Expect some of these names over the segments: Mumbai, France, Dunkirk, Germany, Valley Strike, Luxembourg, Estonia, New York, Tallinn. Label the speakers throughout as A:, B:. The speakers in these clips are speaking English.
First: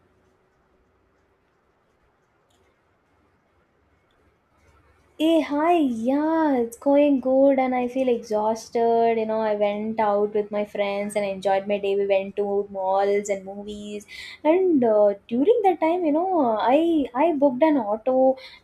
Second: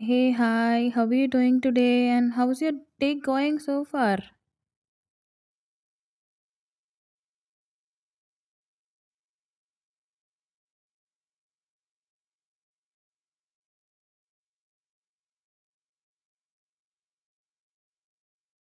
A: Hey, hi, how are you doing today and how's your day going so far?
B: Hey, hi, yeah, it's going good, and I feel exhausted. I went out with my friends and enjoyed my day. We went to malls and movies, and during that time, I booked an auto,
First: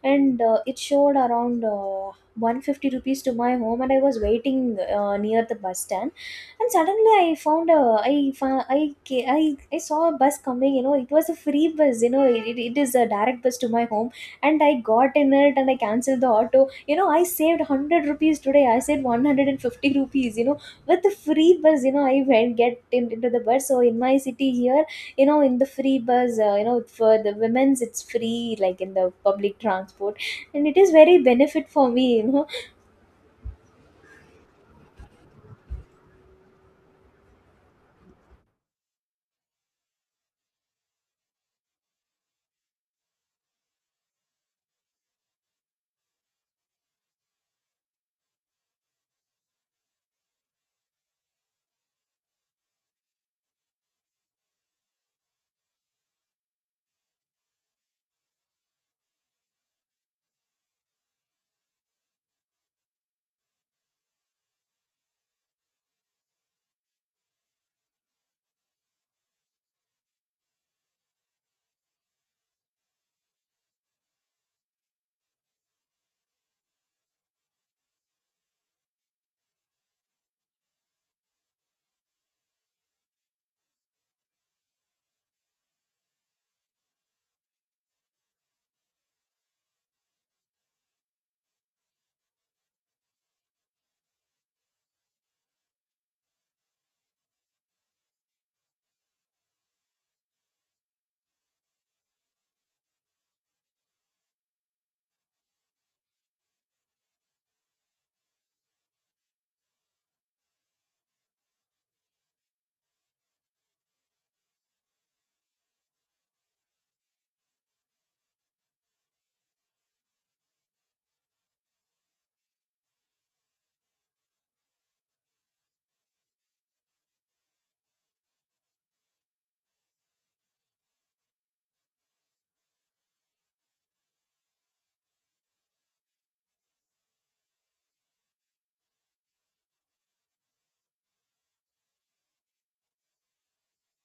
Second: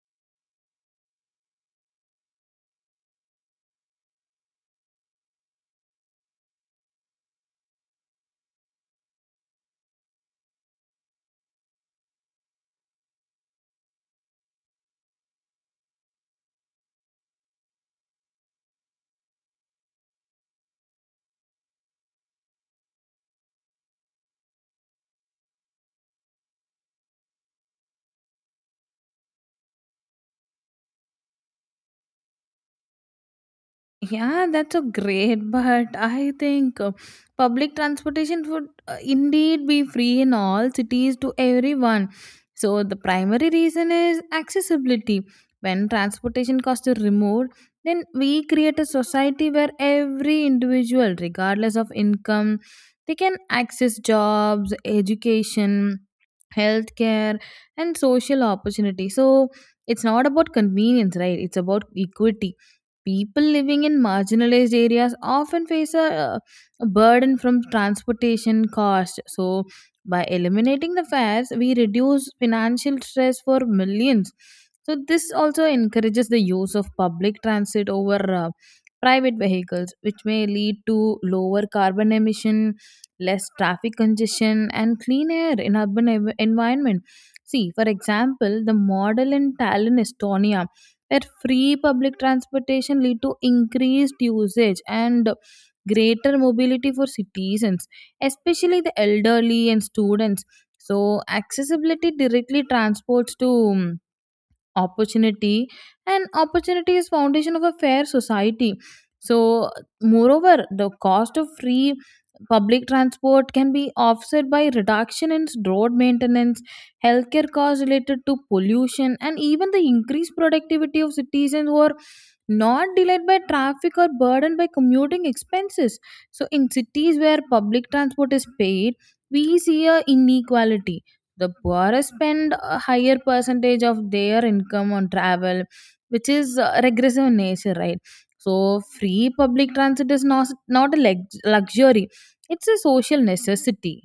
B: and it showed around 150 rupees to my home, and I was waiting near the bus stand, and suddenly I found a I found I ca- I saw a bus coming. It was a free bus. It is a direct bus to my home, and I got in it and I cancelled the auto. I saved 100 rupees today. I saved 150 rupees, with the free bus. I went get in, into the bus. So in my city here, in the free bus, for the women's, it's free, like in the public transport. And it is very benefit for me.
A: Yeah, that's a great, but I think public transportation would indeed be free in all cities to everyone. So the primary reason is accessibility. When transportation costs are removed, then we create a society where every individual, regardless of income, they can access jobs, education, healthcare, and social opportunity. So it's not about convenience, right? It's about equity. People living in marginalized areas often face a burden from transportation costs. So, by eliminating the fares, we reduce financial stress for millions. So this also encourages the use of public transit over private vehicles, which may lead to lower carbon emission, less traffic congestion, and clean air in urban environment. See, for example, the model in Tallinn, Estonia, where free public transportation lead to increased usage and greater mobility for citizens, especially the elderly and students. So accessibility directly transports to mm, opportunity, and opportunity is foundation of a fair society. So moreover, the cost of free public transport can be offset by reduction in road maintenance, healthcare costs related to pollution, and even the increased productivity of citizens who are not delayed by traffic or burdened by commuting expenses. So in cities where public transport is paid, we see a inequality. The poorer spend a higher percentage of their income on travel, which is regressive in nature, right? So, free public transit is not luxury, it's a social necessity.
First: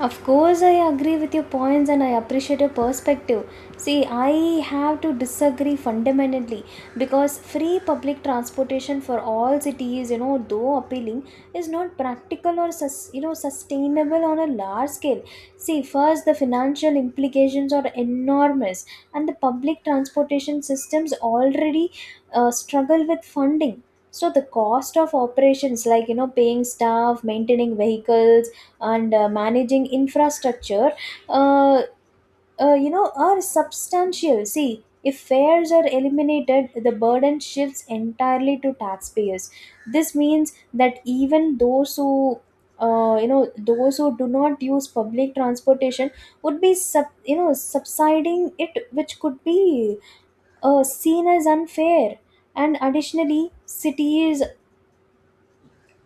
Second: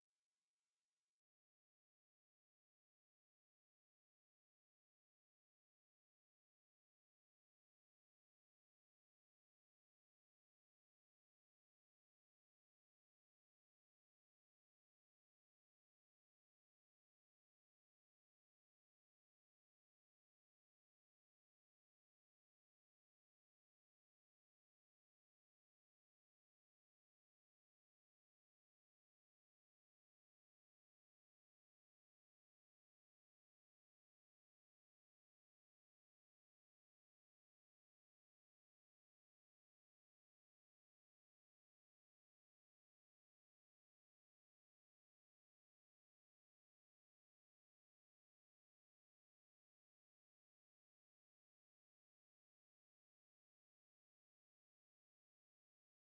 B: Of course, I agree with your points and I appreciate your perspective. See, I have to disagree fundamentally because free public transportation for all cities, though appealing, is not practical or sustainable on a large scale. See, first, the financial implications are enormous, and the public transportation systems already struggle with funding. So the cost of operations, like paying staff, maintaining vehicles, and managing infrastructure uh, are substantial. See, if fares are eliminated, the burden shifts entirely to taxpayers. This means that even those who do not use public transportation would be subsiding it, which could be seen as unfair. And additionally,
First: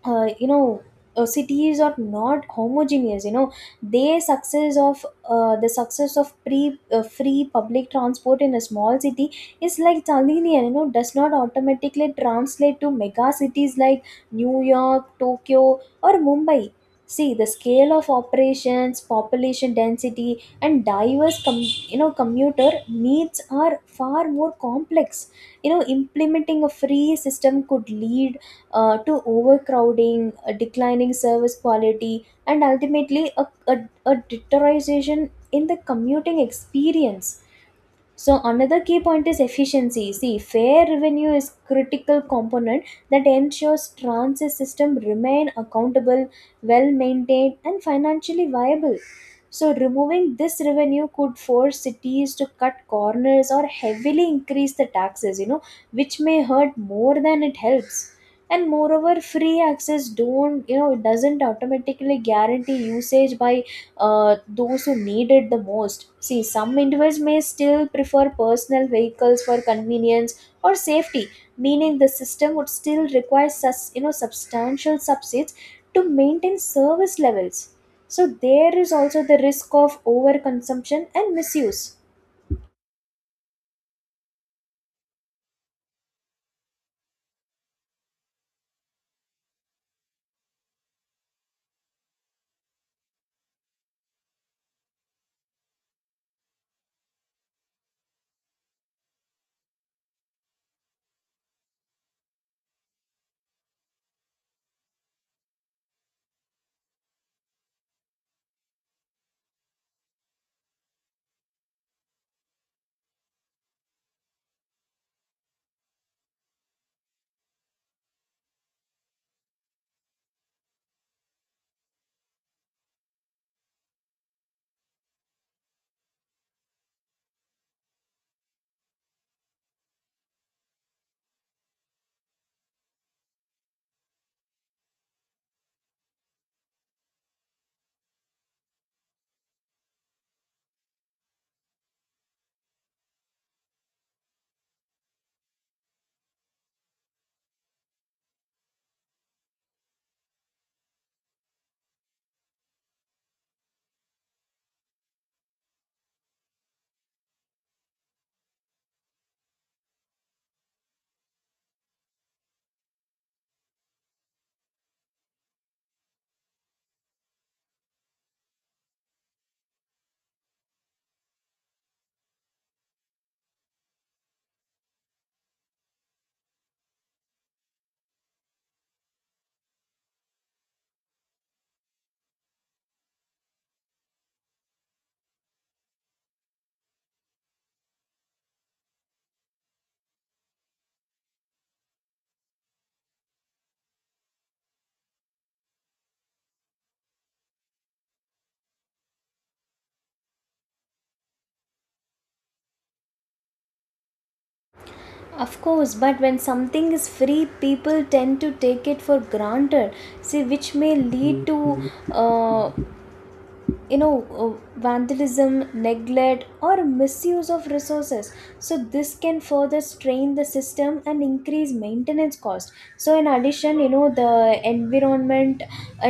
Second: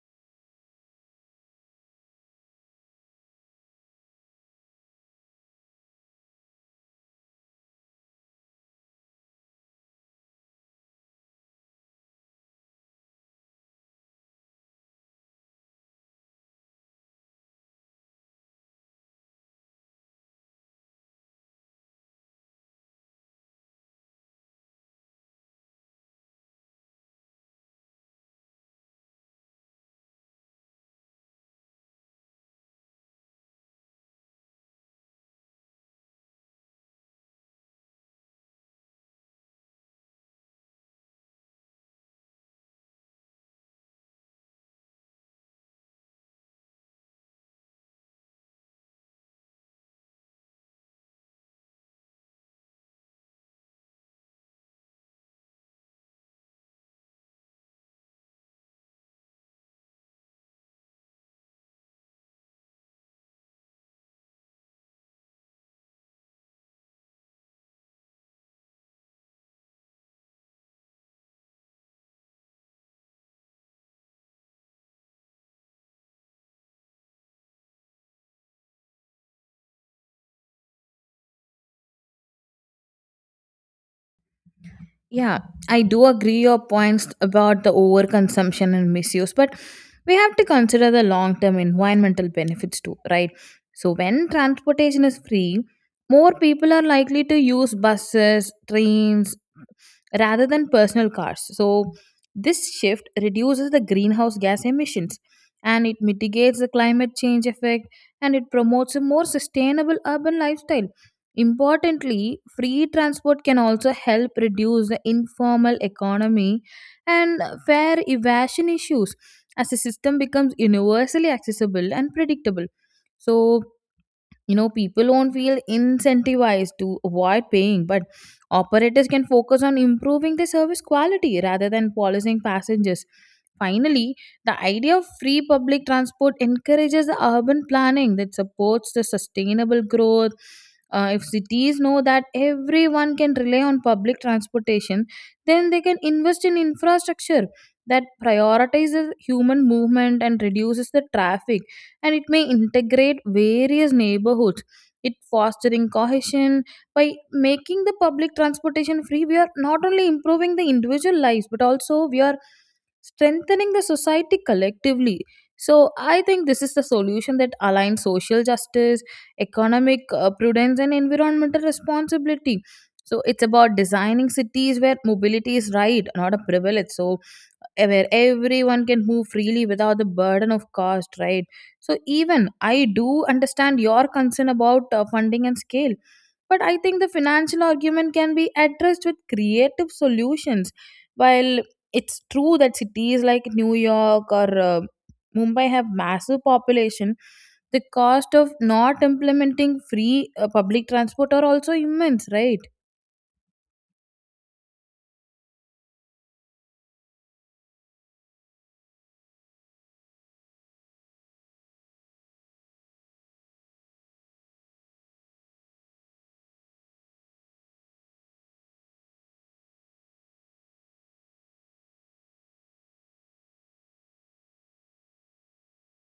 B: uh, you know cities are not homogeneous. The success of pre free public transport in a small city is like linear, does not automatically translate to mega cities like New York, Tokyo, or Mumbai. See, the scale of operations, population density, and diverse commuter needs are far more complex. Implementing a free system could lead to overcrowding, a declining service quality, and ultimately a deterioration in the commuting experience. So another key point is efficiency. See, fair revenue is critical component that ensures transit system remain accountable, well maintained, and financially viable. So removing this revenue could force cities to cut corners or heavily increase the taxes, which may hurt more than it helps. And moreover, free access don't, it doesn't automatically guarantee usage by those who need it the most. See, some individuals may still prefer personal vehicles for convenience or safety, meaning the system would still require substantial subsidies to maintain service levels. So there is also the risk of overconsumption and misuse.
A: Yeah, I do agree your points about the overconsumption and misuse, but we have to consider the long term environmental benefits too, right? So, when transportation is free, more people are likely to use buses, trains, rather than personal cars. So, this shift reduces the greenhouse gas emissions, and it mitigates the climate change effect, and it promotes a more sustainable urban lifestyle. Importantly, free transport can also help reduce the informal economy and fare evasion issues as the system becomes universally accessible and predictable. So, you know people won't feel incentivized to avoid paying, but operators can focus on improving the service quality rather than policing passengers. Finally, the idea of free public transport encourages the urban planning that supports the sustainable growth. If cities know that everyone can rely on public transportation, then they can invest in infrastructure that prioritizes human movement and reduces the traffic, and it may integrate various neighborhoods, it fostering cohesion. By making the public transportation free, we are not only improving the individual lives, but also we are strengthening the society collectively. So I think this is the solution that aligns social justice, economic prudence, and environmental responsibility. So it's about designing cities where mobility is right, not a privilege. So where everyone can move freely without the burden of cost, right? So even I do understand your concern about funding and scale, but I think the financial argument can be addressed with creative solutions. While it's true that cities like New York or Mumbai have massive population, the cost of not implementing free public transport are also immense, right?
B: Of course, but when something is free, people tend to take it for granted. See, which may lead to you know uh, vandalism, neglect, or misuse of resources. So this can further strain the system and increase maintenance cost. So, in addition, the environment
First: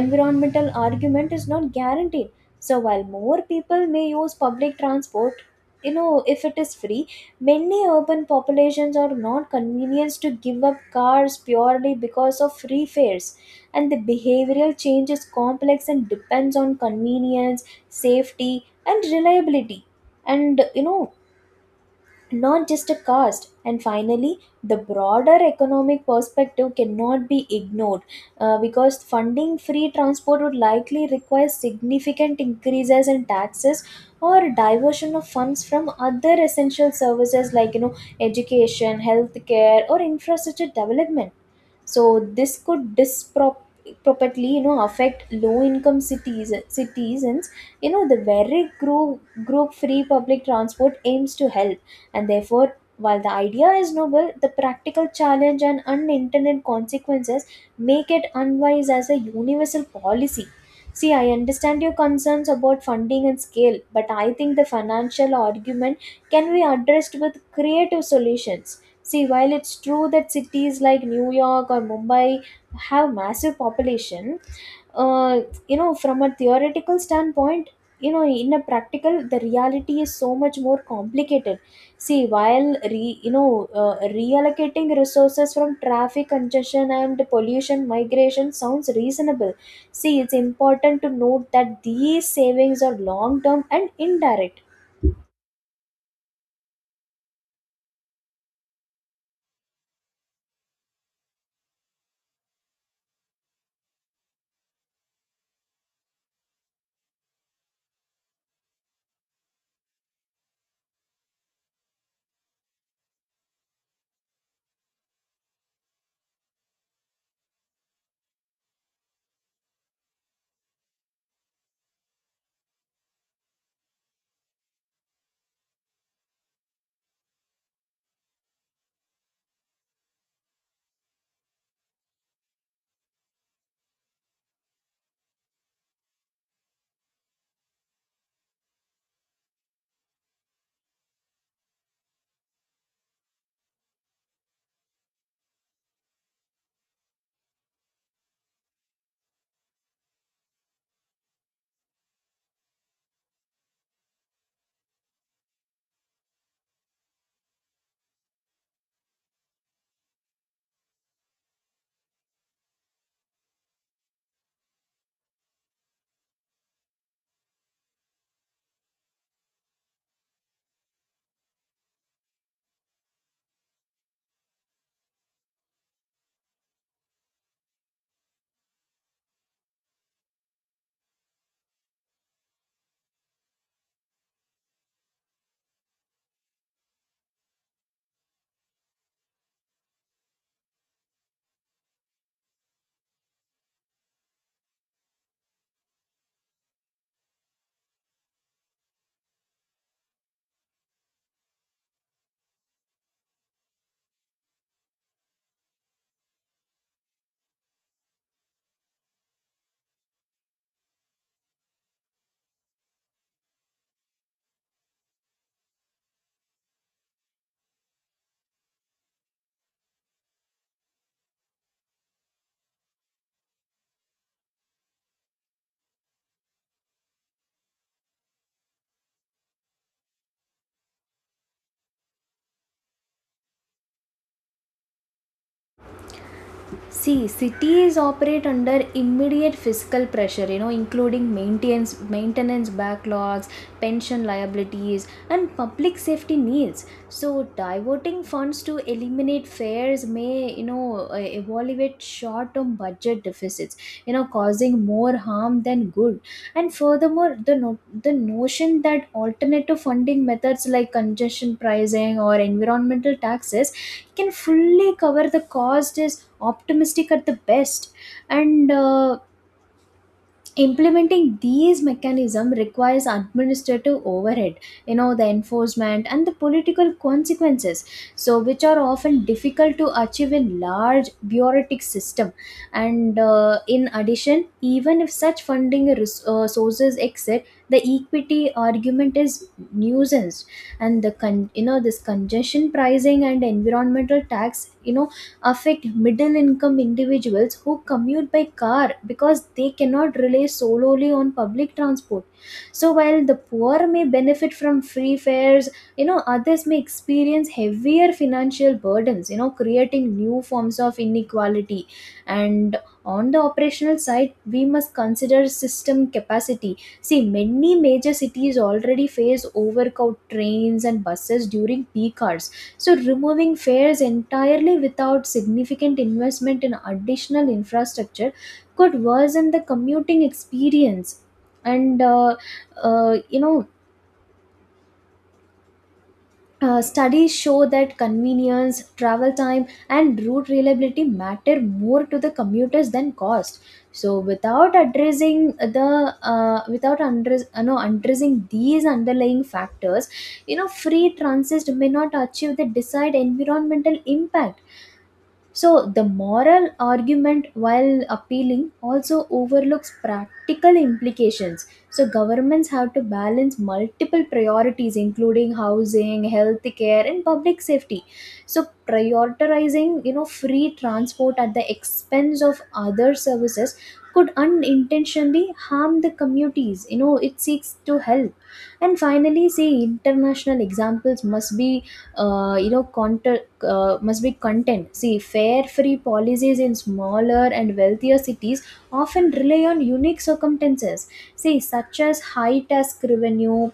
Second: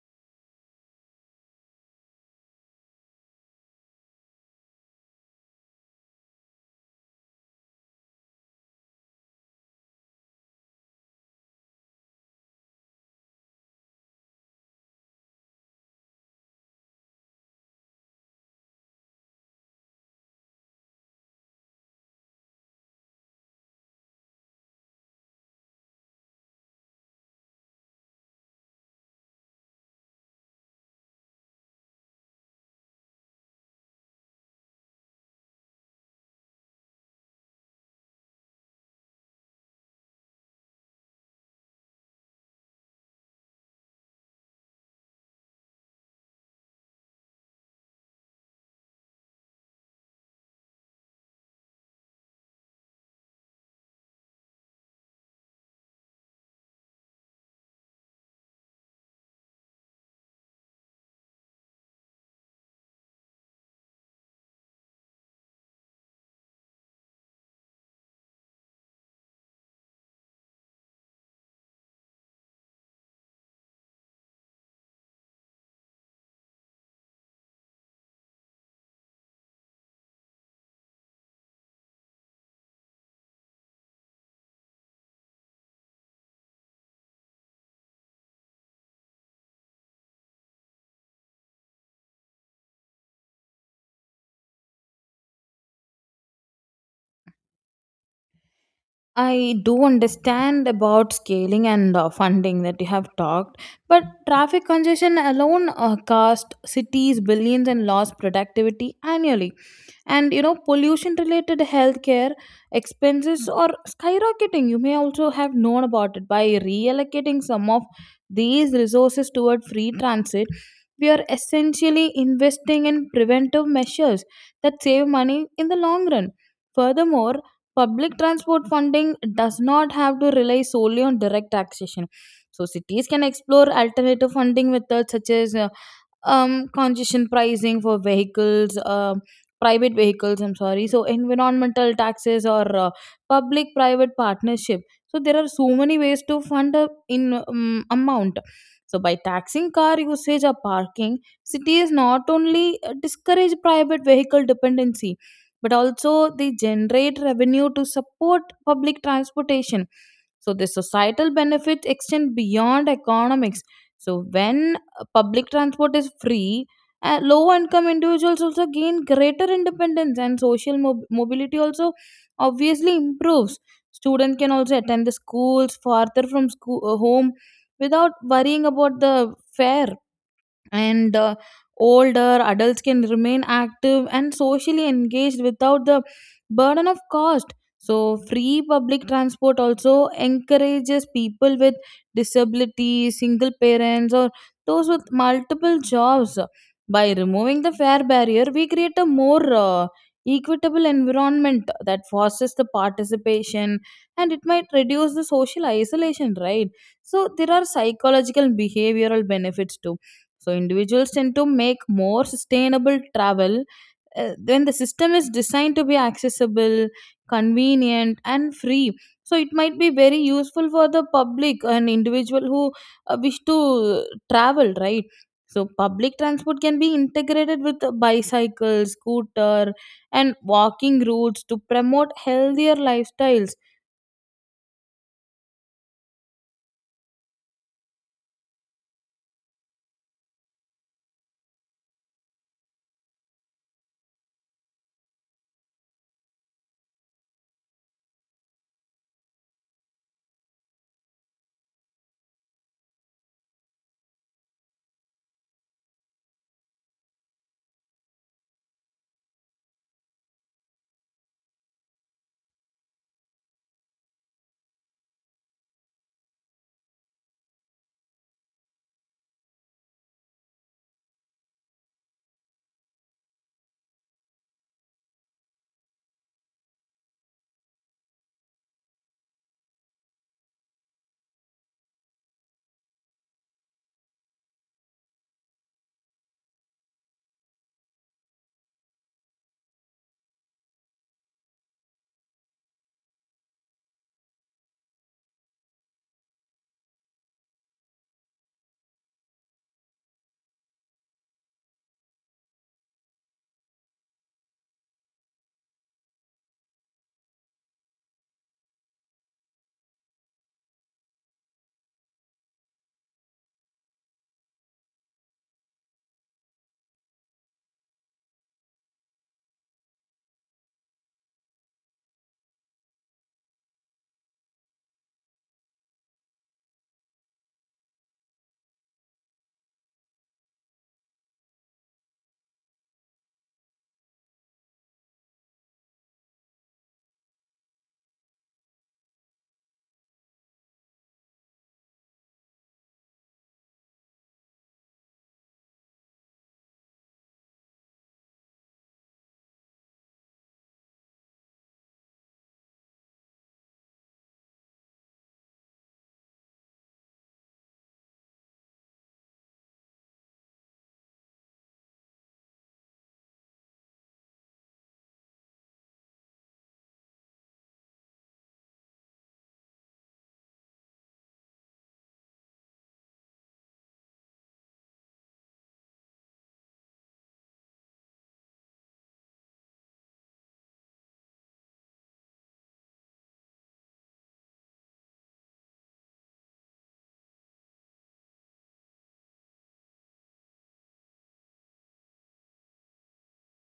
B: environmental argument is not guaranteed. So while more people may use public transport, you know if it is free. Many urban populations are not convinced to give up cars purely because of free fares, and the behavioral change is complex and depends on convenience, safety, and reliability. And not just a cost. And finally, the broader economic perspective cannot be ignored because funding free transport would likely require significant increases in taxes or diversion of funds from other essential services, like education, healthcare, or infrastructure development. So this could disproportionately affect low income cities citizens, the very group free public transport aims to help. And therefore, while the idea is noble, the practical challenge and unintended consequences make it unwise as a universal policy. See, I understand your concerns about funding and scale, but I think the financial argument can be addressed with creative solutions. See, while it's true that cities like New York or Mumbai have massive population, uh, from a theoretical standpoint, in a practical, the reality is so much more complicated. See, while reallocating resources from traffic congestion and pollution migration sounds reasonable. See, it's important to note that these savings are long term and indirect.
A: I do understand about scaling and funding that you have talked, but traffic congestion alone cost cities billions and lost productivity annually, and you know pollution related healthcare expenses are skyrocketing. You may also have known about it. By reallocating some of these resources toward free transit, we are essentially investing in preventive measures that save money in the long run. Furthermore, public transport funding does not have to rely solely on direct taxation. So cities can explore alternative funding methods such as congestion pricing for vehicles, private vehicles, I'm sorry. So, environmental taxes or public private partnership. So, there are so many ways to fund a in amount. So, by taxing car usage or parking, cities not only discourage private vehicle dependency, but also they generate revenue to support public transportation. So the societal benefits extend beyond economics. So when public transport is free, low income individuals also gain greater independence, and social mobility also obviously improves. Students can also attend the schools farther from school, home without worrying about the fare, and older adults can remain active and socially engaged without the burden of cost. So free public transport also encourages people with disabilities, single parents, or those with multiple jobs. By removing the fare barrier, we create a more equitable environment that fosters the participation, and it might reduce the social isolation, right? So there are psychological and behavioral benefits too. So individuals tend to make more sustainable travel when the system is designed to be accessible, convenient, and free. So it might be very useful for the public and individual who wish to travel, right? So public transport can be integrated with bicycles, scooter, and walking routes to promote healthier lifestyles.
B: See, cities operate under immediate fiscal pressure, including maintenance backlogs, pension liabilities, and public safety needs. So, diverting funds to eliminate fares may, evaluate short-term budget deficits, causing more harm than good. And furthermore, the the notion that alternative funding methods like congestion pricing or environmental taxes can fully cover the cost is optimistic at the best. And implementing these mechanism requires administrative overhead, the enforcement, and the political consequences, so which are often difficult to achieve in large bureaucratic system. And in addition, even if such funding sources exist, the equity argument is nuisance. And the con- you know this congestion pricing and environmental tax affect middle income individuals who commute by car because they cannot rely solely on public transport. So while the poor may benefit from free fares, others may experience heavier financial burdens, creating new forms of inequality. And on the operational side, we must consider system capacity. See, many major cities already face overcrowded trains and buses during peak hours. So, removing fares entirely without significant investment in additional infrastructure could worsen the commuting experience. And, uh, you know, studies show that convenience, travel time, and route reliability matter more to the commuters than cost. So, without addressing the without address, no, addressing these underlying factors, free transit may not achieve the desired environmental impact. So, the moral argument, while appealing, also overlooks practical implications. So, governments have to balance multiple priorities, including housing, health care, and public safety. So, prioritizing, free transport at the expense of other services could unintentionally harm the communities. It seeks to help. And finally, see, international examples must be, you know, counter must be content. See, fare free policies in smaller and wealthier cities often rely on unique circumstances, see, such as high tax revenue,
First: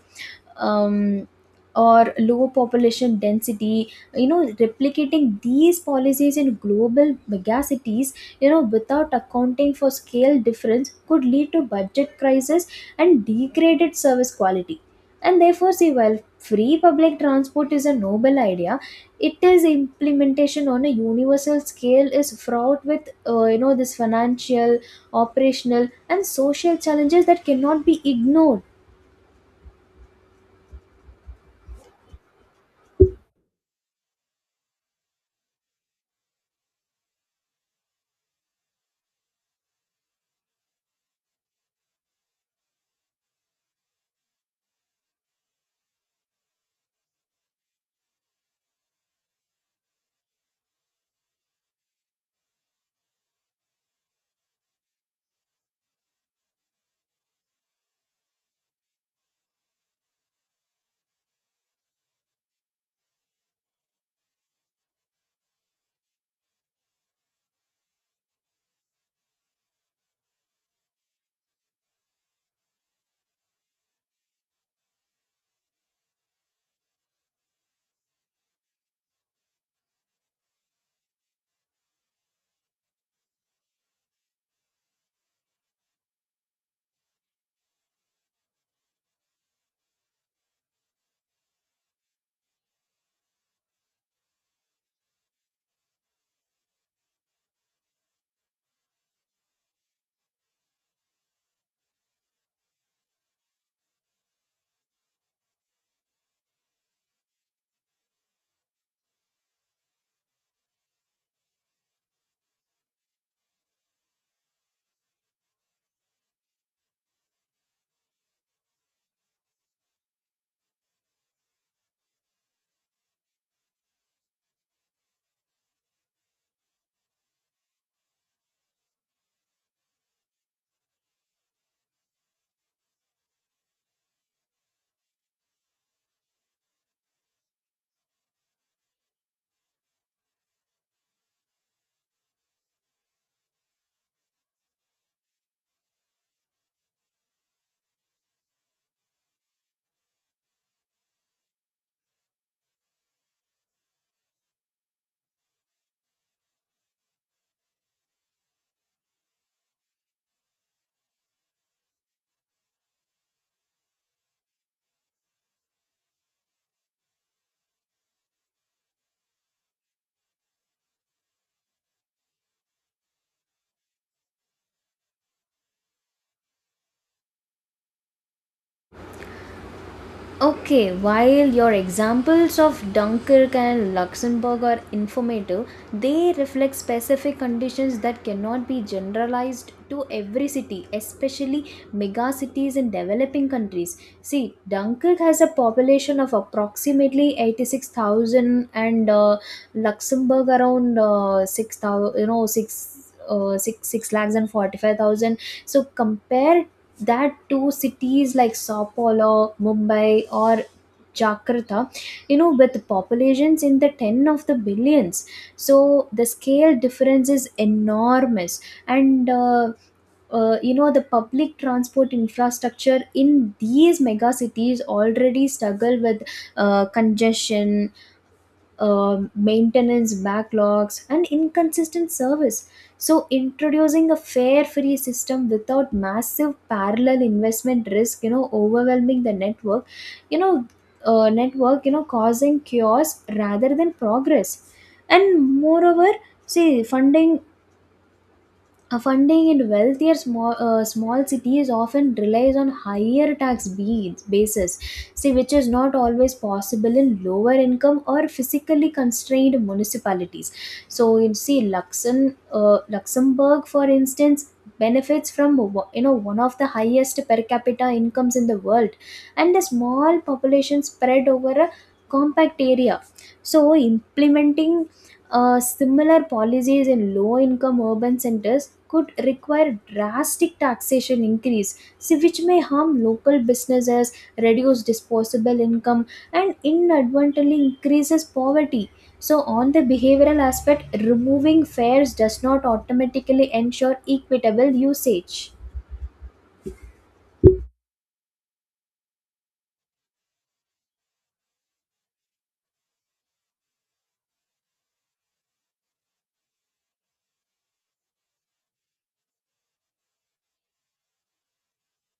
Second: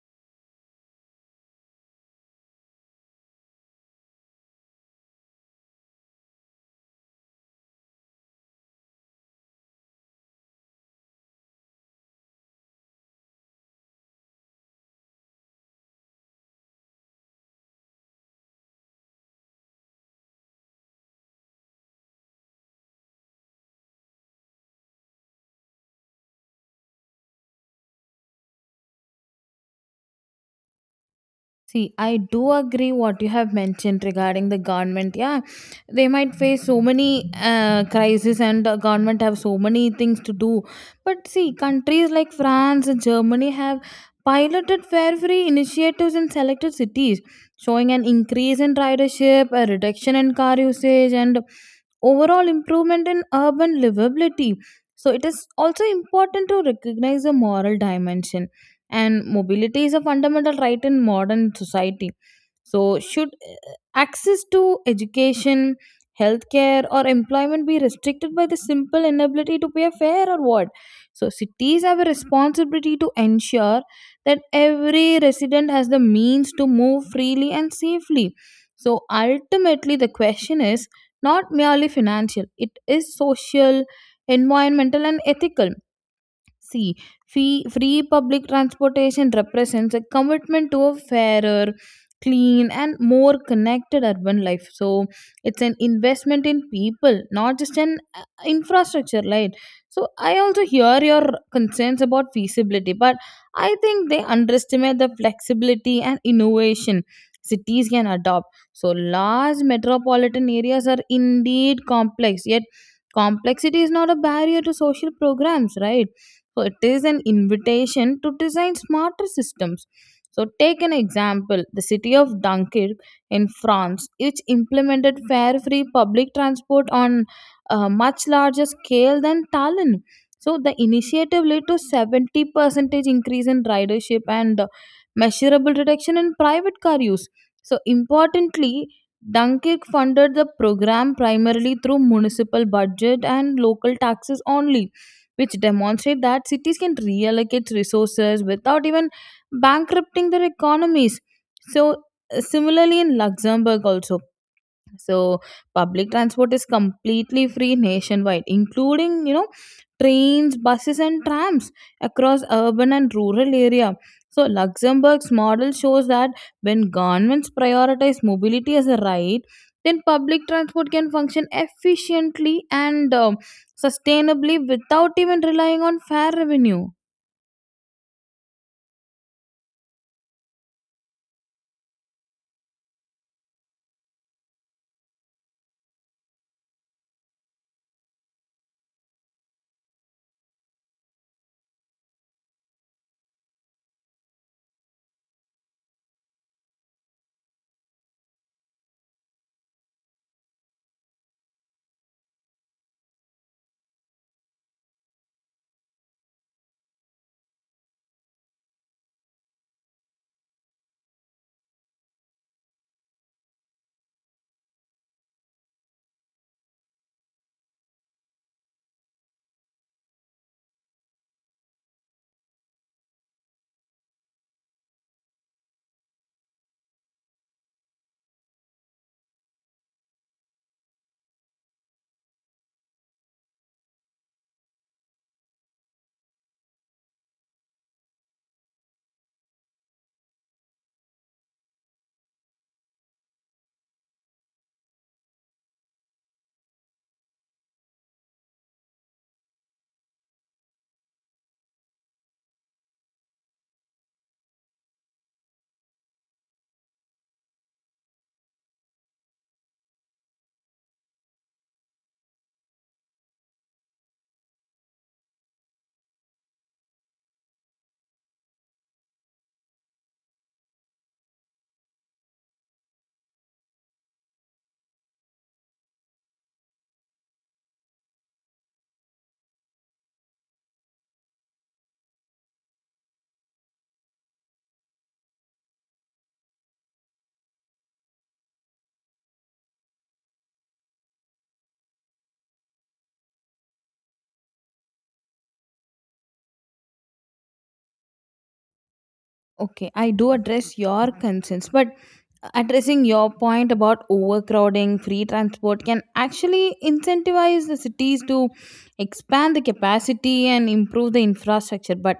B: um, or low population density. You know replicating these policies in global megacities, without accounting for scale difference, could lead to budget crisis and degraded service quality. And therefore, see, while free public transport is a noble idea, it is implementation on a universal scale is fraught with this financial, operational, and social challenges that cannot be ignored.
A: See, I do agree what you have mentioned regarding the government. Yeah, they might face so many crises, and the government have so many things to do. But see, countries like France and Germany have piloted fare-free initiatives in selected cities, showing an increase in ridership, a reduction in car usage, and overall improvement in urban livability. So it is also important to recognize the moral dimension, and mobility is a fundamental right in modern society. So, should access to education, healthcare, or employment be restricted by the simple inability to pay a fare or what? So, cities have a responsibility to ensure that every resident has the means to move freely and safely. So, ultimately, the question is not merely financial, it is social, environmental, and ethical. See, free public transportation represents a commitment to a fairer, clean, and more connected urban life. So, it's an investment in people, not just an infrastructure, right? So, I also hear your concerns about feasibility, but I think they underestimate the flexibility and innovation cities can adopt. So, large metropolitan areas are indeed complex, yet complexity is not a barrier to social programs, right? So it is an invitation to design smarter systems. So take an example, the city of Dunkirk in France, which implemented fare-free public transport on a much larger scale than Tallinn. So the initiative led to 70 percentage increase in ridership, and measurable reduction in private car use. So importantly, Dunkirk funded the program primarily through municipal budget and local taxes only, which demonstrate that cities can reallocate resources without even bankrupting their economies. So, similarly, in Luxembourg, also. So public transport is completely free nationwide, including you know trains, buses, and trams across urban and rural area. So Luxembourg's model shows that when governments prioritize mobility as a right, then public transport can function efficiently and sustainably without even relying on fare revenue.
B: Okay, while your examples of Dunkirk and Luxembourg are informative, they reflect specific conditions that cannot be generalized to every city, especially mega cities in developing countries. See, Dunkirk has a population of approximately 86,000, and Luxembourg around 6,000, 6 6 lakhs and 45,000. So compare that two cities like Sao Paulo, Mumbai, or Jakarta, with populations in the 10 of the billions. So the scale difference is enormous. And the public transport infrastructure in these mega cities already struggle with congestion, maintenance backlogs, and inconsistent service. So, introducing a fare free system without massive parallel investment risk, overwhelming the you know, network, causing chaos rather than progress. And moreover, see, funding in wealthier small cities often relies on higher tax beads, basis, see, which is not always possible in lower income or physically constrained municipalities. So you see, Luxembourg, for instance, benefits from one of the highest per capita incomes in the world, and the small population spread over a compact area. So implementing similar policies in low income urban centers could require drastic taxation increase, so which may harm local businesses, reduce disposable income, and inadvertently increases poverty. So on the behavioral aspect, removing fares does not automatically ensure equitable usage.
A: Okay, I do address your concerns, but addressing your point about overcrowding, free transport can actually incentivize the cities to expand the capacity and improve the infrastructure. But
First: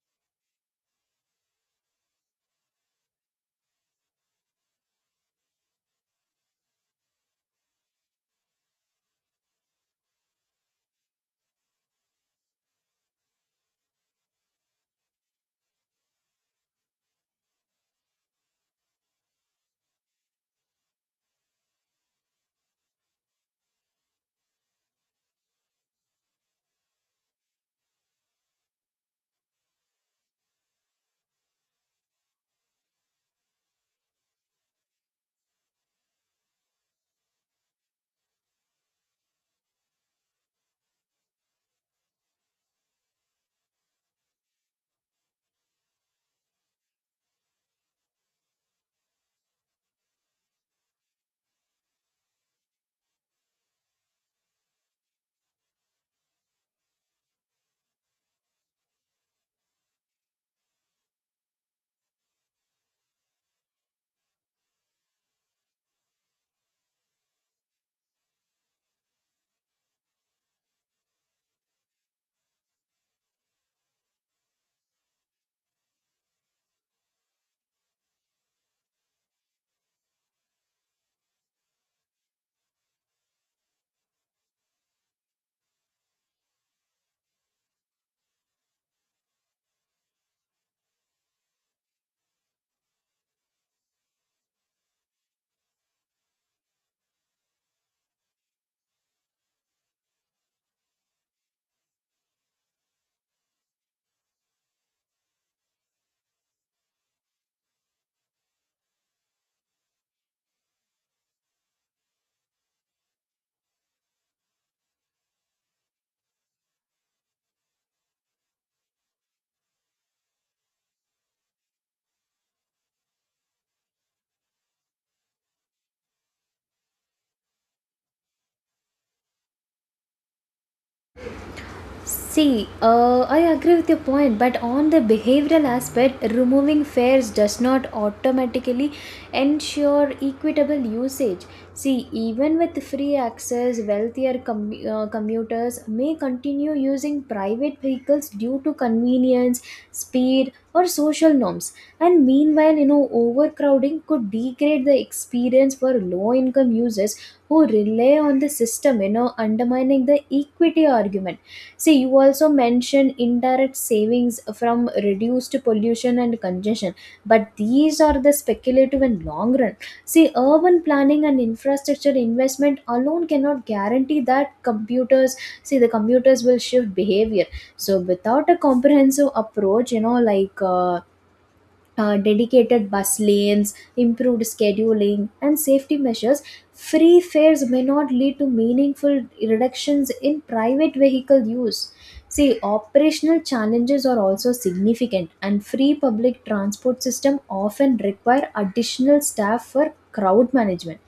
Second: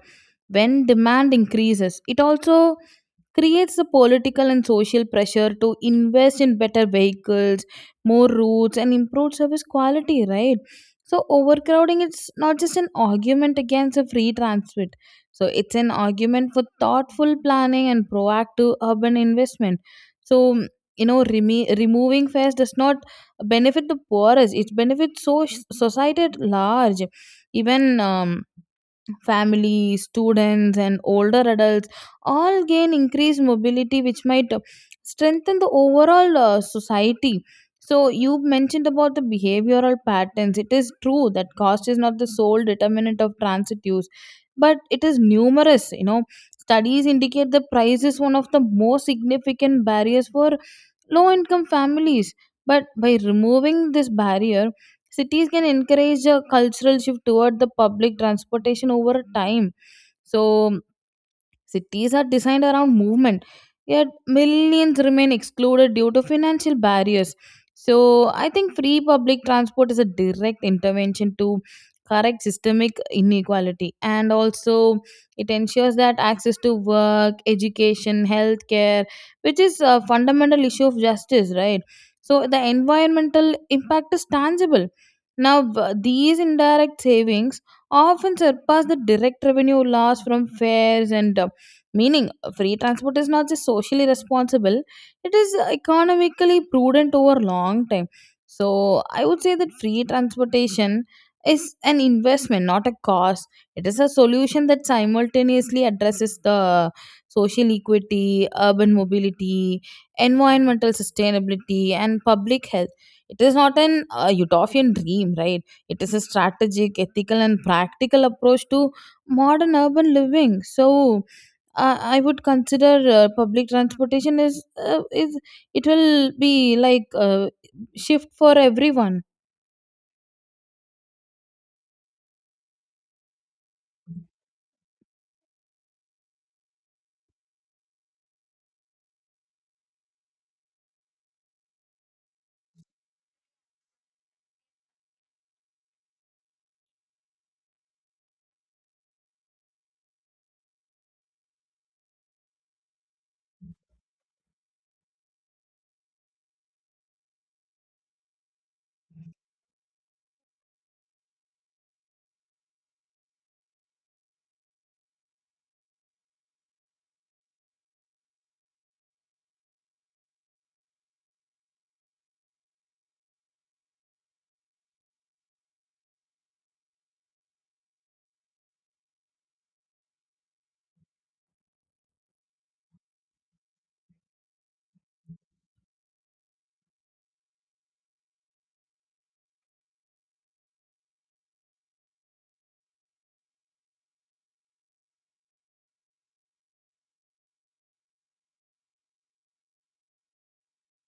A: when demand increases, it also creates the political and social pressure to invest in better vehicles, more routes, and improved service quality, right? So, overcrowding is not just an argument against a free transit, so it's an argument for thoughtful planning and proactive urban investment. So you know, reme removing fares does not benefit the poorest; it benefits so society at large. Even family, students, and older adults all gain increased mobility, which might strengthen the overall society. So, you mentioned about the behavioral patterns. It is true that cost is not the sole determinant of transit use, but it is numerous. You know, studies indicate the price is one of the most significant barriers for low income families. But by removing this barrier, cities can encourage a cultural shift toward the public transportation over time. So, cities are designed around movement, yet millions remain excluded due to financial barriers. So, I think free public transport is a direct intervention to correct systemic inequality, and also it ensures that access to work, education, healthcare, which is a fundamental issue of justice, right? So the environmental impact is tangible now. These indirect savings often surpass the direct revenue loss from fares and meaning, free transport is not just socially responsible, it is economically prudent over long time. So, I would say that free transportation is an investment, not a cost. It is a solution that simultaneously addresses the social equity, urban mobility, environmental sustainability, and public health. It is not an utopian dream, right? It is a strategic, ethical, and practical approach to modern urban living. So, I would consider public transportation is it will be like shift for everyone.
B: See, I agree with your point, but on the behavioral aspect, removing fares does not automatically ensure equitable usage. See, even with free access, wealthier commuters may continue using private vehicles due to convenience, speed, or social norms. And meanwhile, overcrowding could degrade the experience for low income users who rely on the system, undermining the equity argument. See, you also mentioned indirect savings from reduced pollution and congestion, but these are the speculative and long run. See, urban planning and infrastructure investment alone cannot guarantee that computers, see, the computers will shift behavior. So, without a comprehensive approach, like dedicated bus lanes, improved scheduling, and safety measures, free fares may not lead to meaningful reductions in private vehicle use. See, operational challenges are also significant, and free public transport system often require additional staff for crowd management.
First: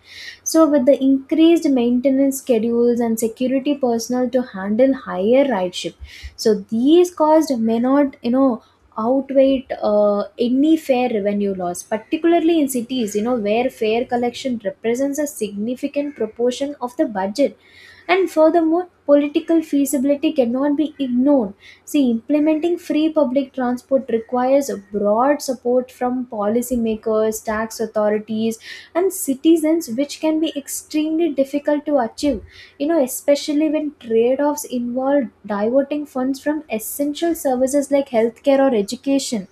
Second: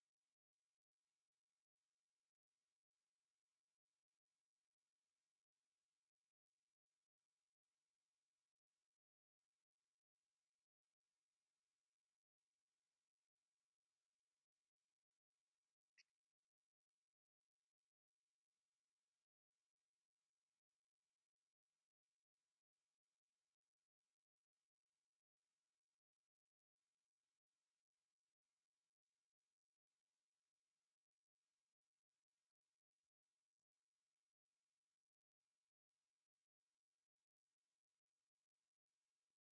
B: So, with the increased maintenance schedules and security personnel to handle higher ridership, so these costs may not outweigh any fair revenue loss, particularly in cities, where fair collection represents a significant proportion of the budget. And furthermore, political feasibility cannot be ignored. See, implementing free public transport requires a broad support from policymakers, tax authorities, and citizens, which can be extremely difficult to achieve especially when trade-offs involve diverting funds from essential services like healthcare or education.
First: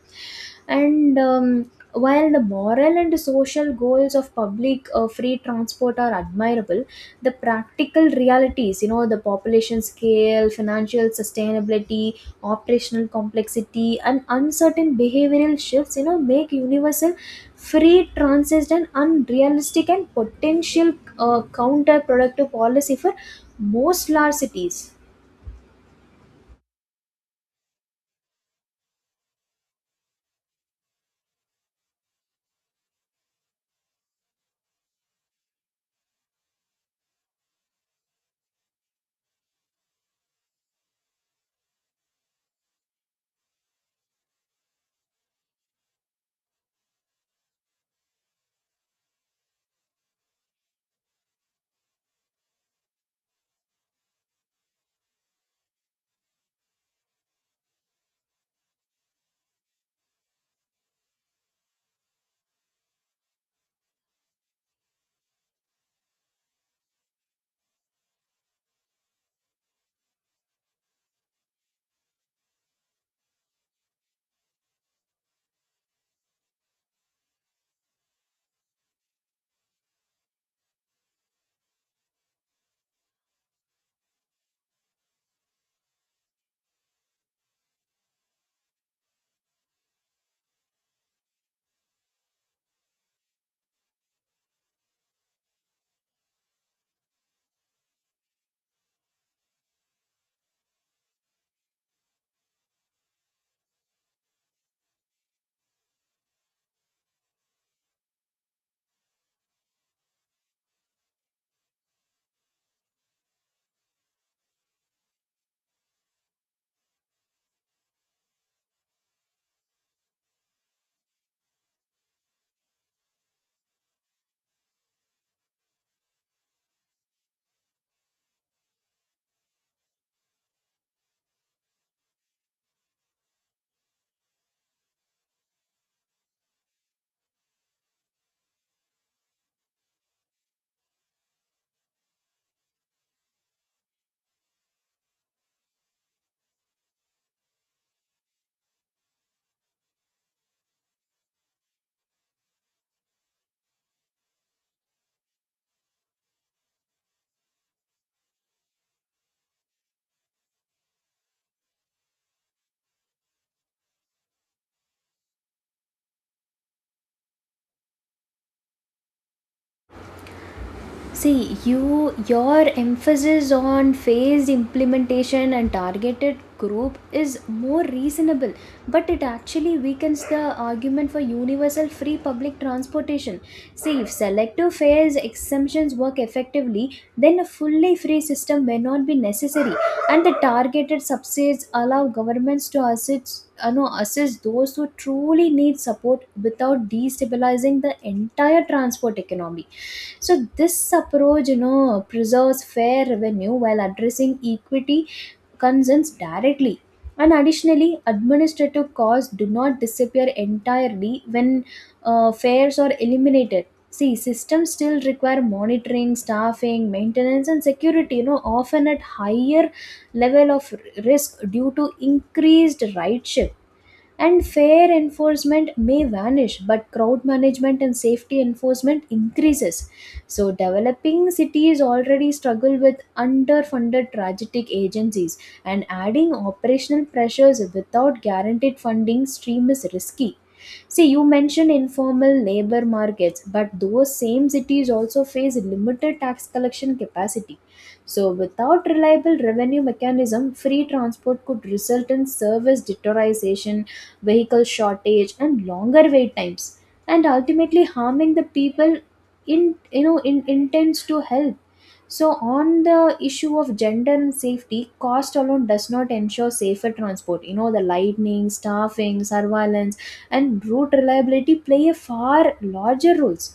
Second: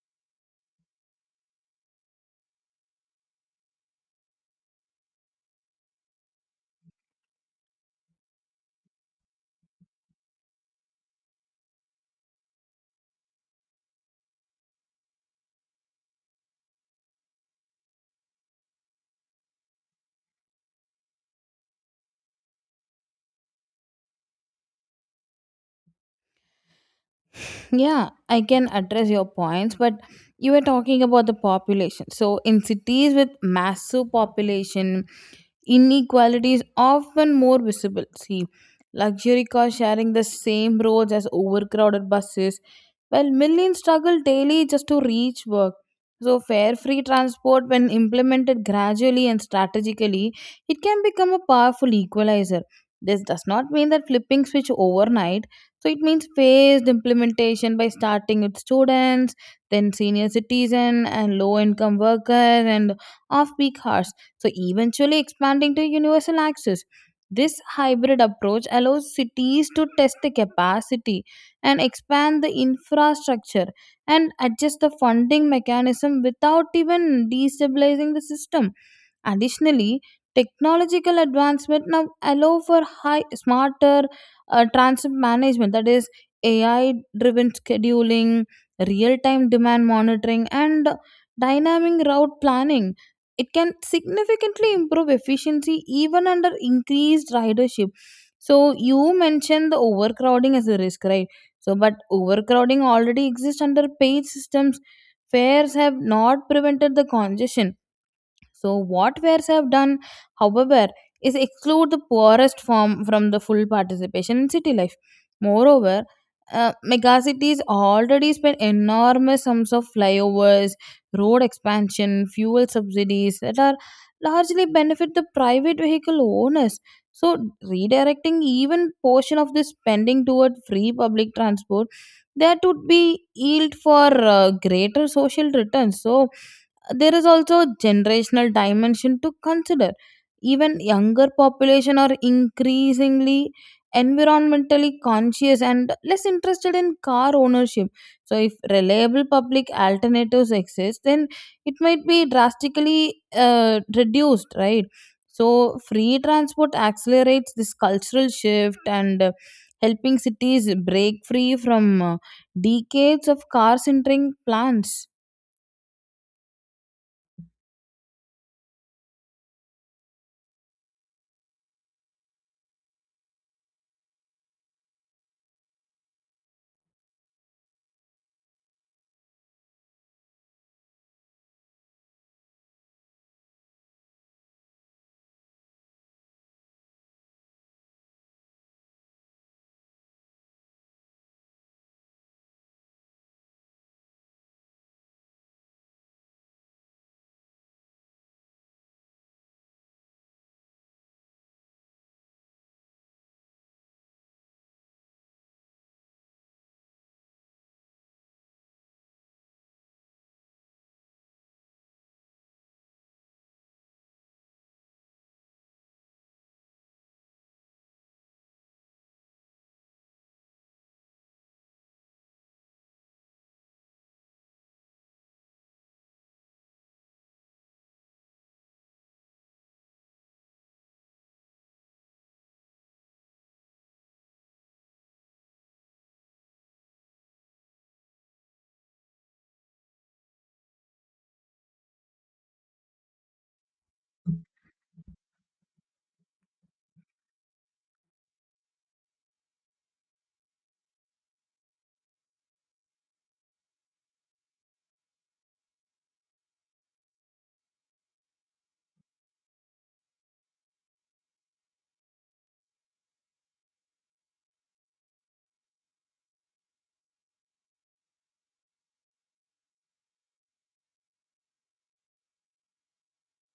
B: And While the moral and social goals of public free transport are admirable, the practical realities, the population scale, financial sustainability, operational complexity, and uncertain behavioral shifts, make universal free transit an unrealistic and potential counterproductive policy for most large cities.
A: Yeah, I can address your points, but you were talking about the population. So in cities with massive population, inequality is often more visible. See, luxury cars sharing the same roads as overcrowded buses, while millions struggle daily just to reach work. So, fare free transport, when implemented gradually and strategically, it can become a powerful equalizer. This does not mean that flipping switch overnight. So, it means phased implementation by starting with students, then senior citizen and low income workers and off peak hours, so eventually expanding to universal access. This hybrid approach allows cities to test the capacity and expand the infrastructure and adjust the funding mechanism without even destabilizing the system. Additionally, technological advancement now allow for high smarter transit management, that is AI driven scheduling, real time demand monitoring, and dynamic route planning. It can significantly improve efficiency even under increased ridership. So you mentioned the overcrowding as a risk, right? So but overcrowding already exists under paid systems. Fares have not prevented the congestion. So, what wares have done, however, is exclude the poorest form from the full participation in city life. Moreover, megacities already spend enormous sums of flyovers, road expansion, fuel subsidies that are largely benefit the private vehicle owners. So, redirecting even portion of this spending toward free public transport, that would be yield for greater social returns. So, there is also a generational dimension to consider. Even younger population are increasingly environmentally conscious and less interested in car ownership. So if reliable public alternatives exist, then it might be drastically reduced, right? So free transport accelerates this cultural shift and helping cities break free from decades of car centering plans.
B: See, your emphasis on phased implementation and targeted group is more reasonable, but it actually weakens the argument for universal free public transportation. See, if selective phase exemptions work effectively, then a fully free system may not be necessary, and the targeted subsidies allow governments to assist, no, assist those who truly need support without destabilizing the entire transport economy. So this approach, preserves fair revenue while addressing equity concerns directly. And additionally, administrative costs do not disappear entirely when fares are eliminated. See, systems still require monitoring, staffing, maintenance, and security, often at higher level of risk due to increased rideship. And fair enforcement may vanish, but crowd management and safety enforcement increases. So, developing cities already struggle with underfunded tragic agencies, and adding operational pressures without guaranteed funding stream is risky. See, you mentioned informal labor markets, but those same cities also face limited tax collection capacity. So, without reliable revenue mechanism, free transport could result in service deterioration, vehicle shortage, and longer wait times, and ultimately harming the people in you know in intends to help. So on the issue of gender and safety, cost alone does not ensure safer transport, the lightning, staffing, surveillance, and route reliability play a far larger roles.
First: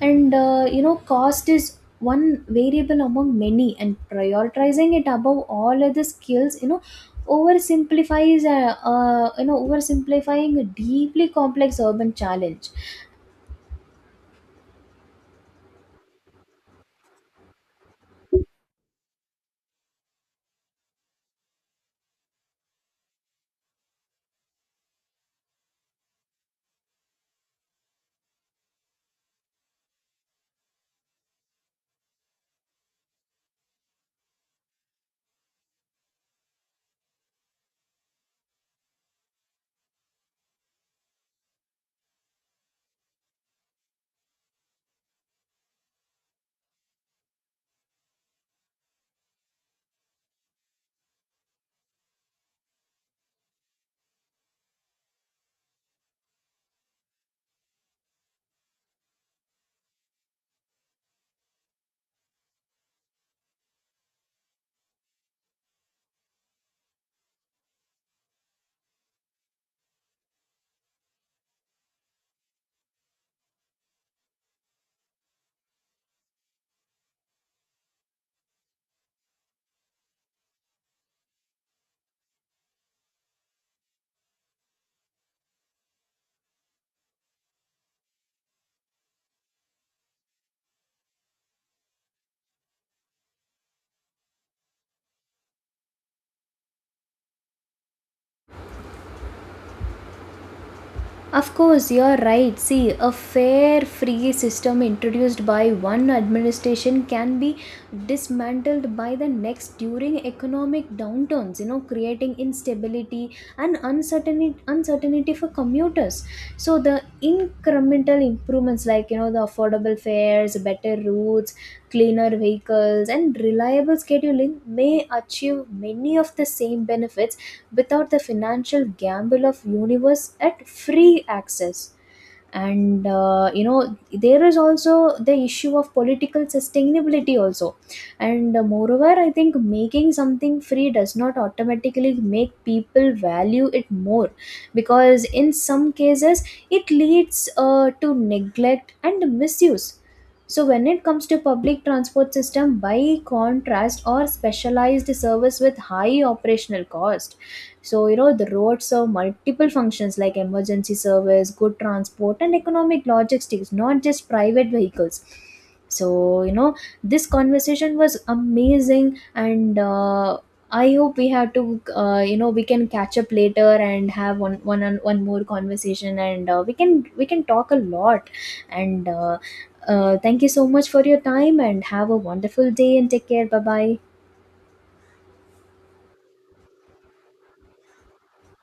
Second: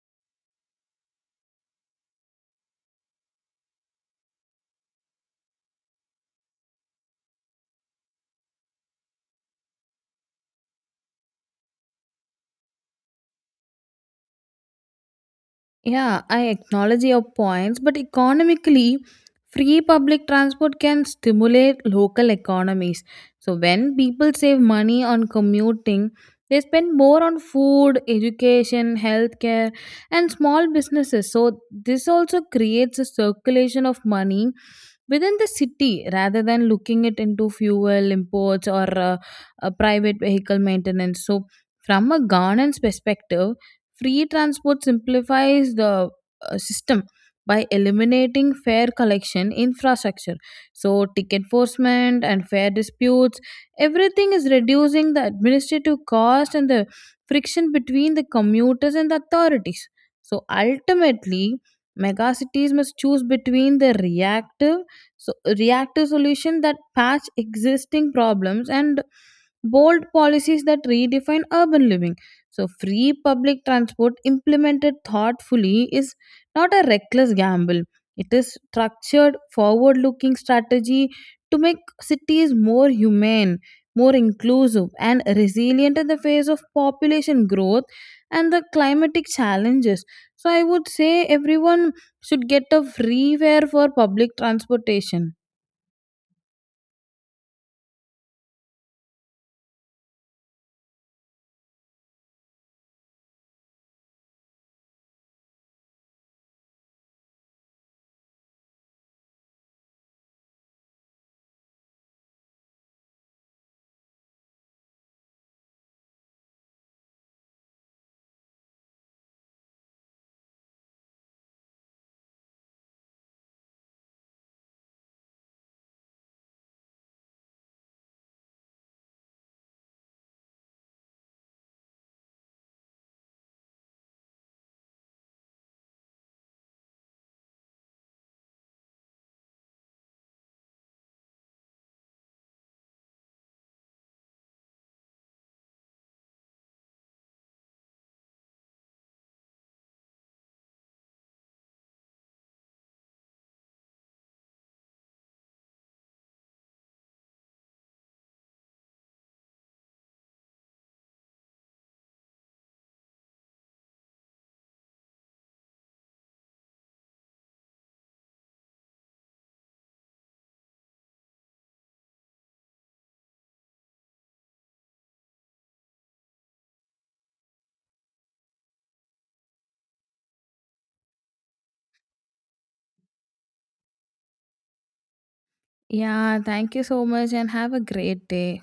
B: And cost is one variable among many, and prioritizing it above all other skills oversimplifies, oversimplifying a deeply complex urban challenge.
A: Yeah, I acknowledge your points, but economically, free public transport can stimulate local economies. So, when people save money on commuting, they spend more on food, education, healthcare, and small businesses. So, this also creates a circulation of money within the city rather than looking it into fuel imports or private vehicle maintenance. So, from a governance perspective, free transport simplifies the system by eliminating fare collection infrastructure. So, ticket enforcement and fare disputes, everything is reducing the administrative cost and the friction between the commuters and the authorities. So, ultimately, megacities must choose between the reactive, so reactive solution that patch existing problems and bold policies that redefine urban living. So, free public transport implemented thoughtfully is not a reckless gamble. It is structured, forward looking strategy to make cities more humane, more inclusive, and resilient in the face of population growth and the climatic challenges. So, I would say everyone should get a free fare for public transportation.
B: Of course, you're right. See, a fair free system introduced by one administration can be dismantled by the next during economic downturns, you know, creating instability and uncertainty for commuters. So the incremental improvements like, you know, the affordable fares, better routes, cleaner vehicles, and reliable scheduling may achieve many of the same benefits without the financial gamble of universe at free access. And there is also the issue of political sustainability also. And Moreover, I think making something free does not automatically make people value it more, because in some cases it leads to neglect and misuse. So when it comes to public transport system, by contrast or specialized service with high operational cost. So, you know, the roads serve multiple functions like emergency service, good transport, and economic logistics, not just private vehicles. So, you know, this conversation was amazing, and I hope we have to, we can catch up later and have one more conversation, and we can talk a lot. And Thank you so much for your time, and have a wonderful day, and take care. Bye bye.
A: Yeah, thank you so much and have a great day.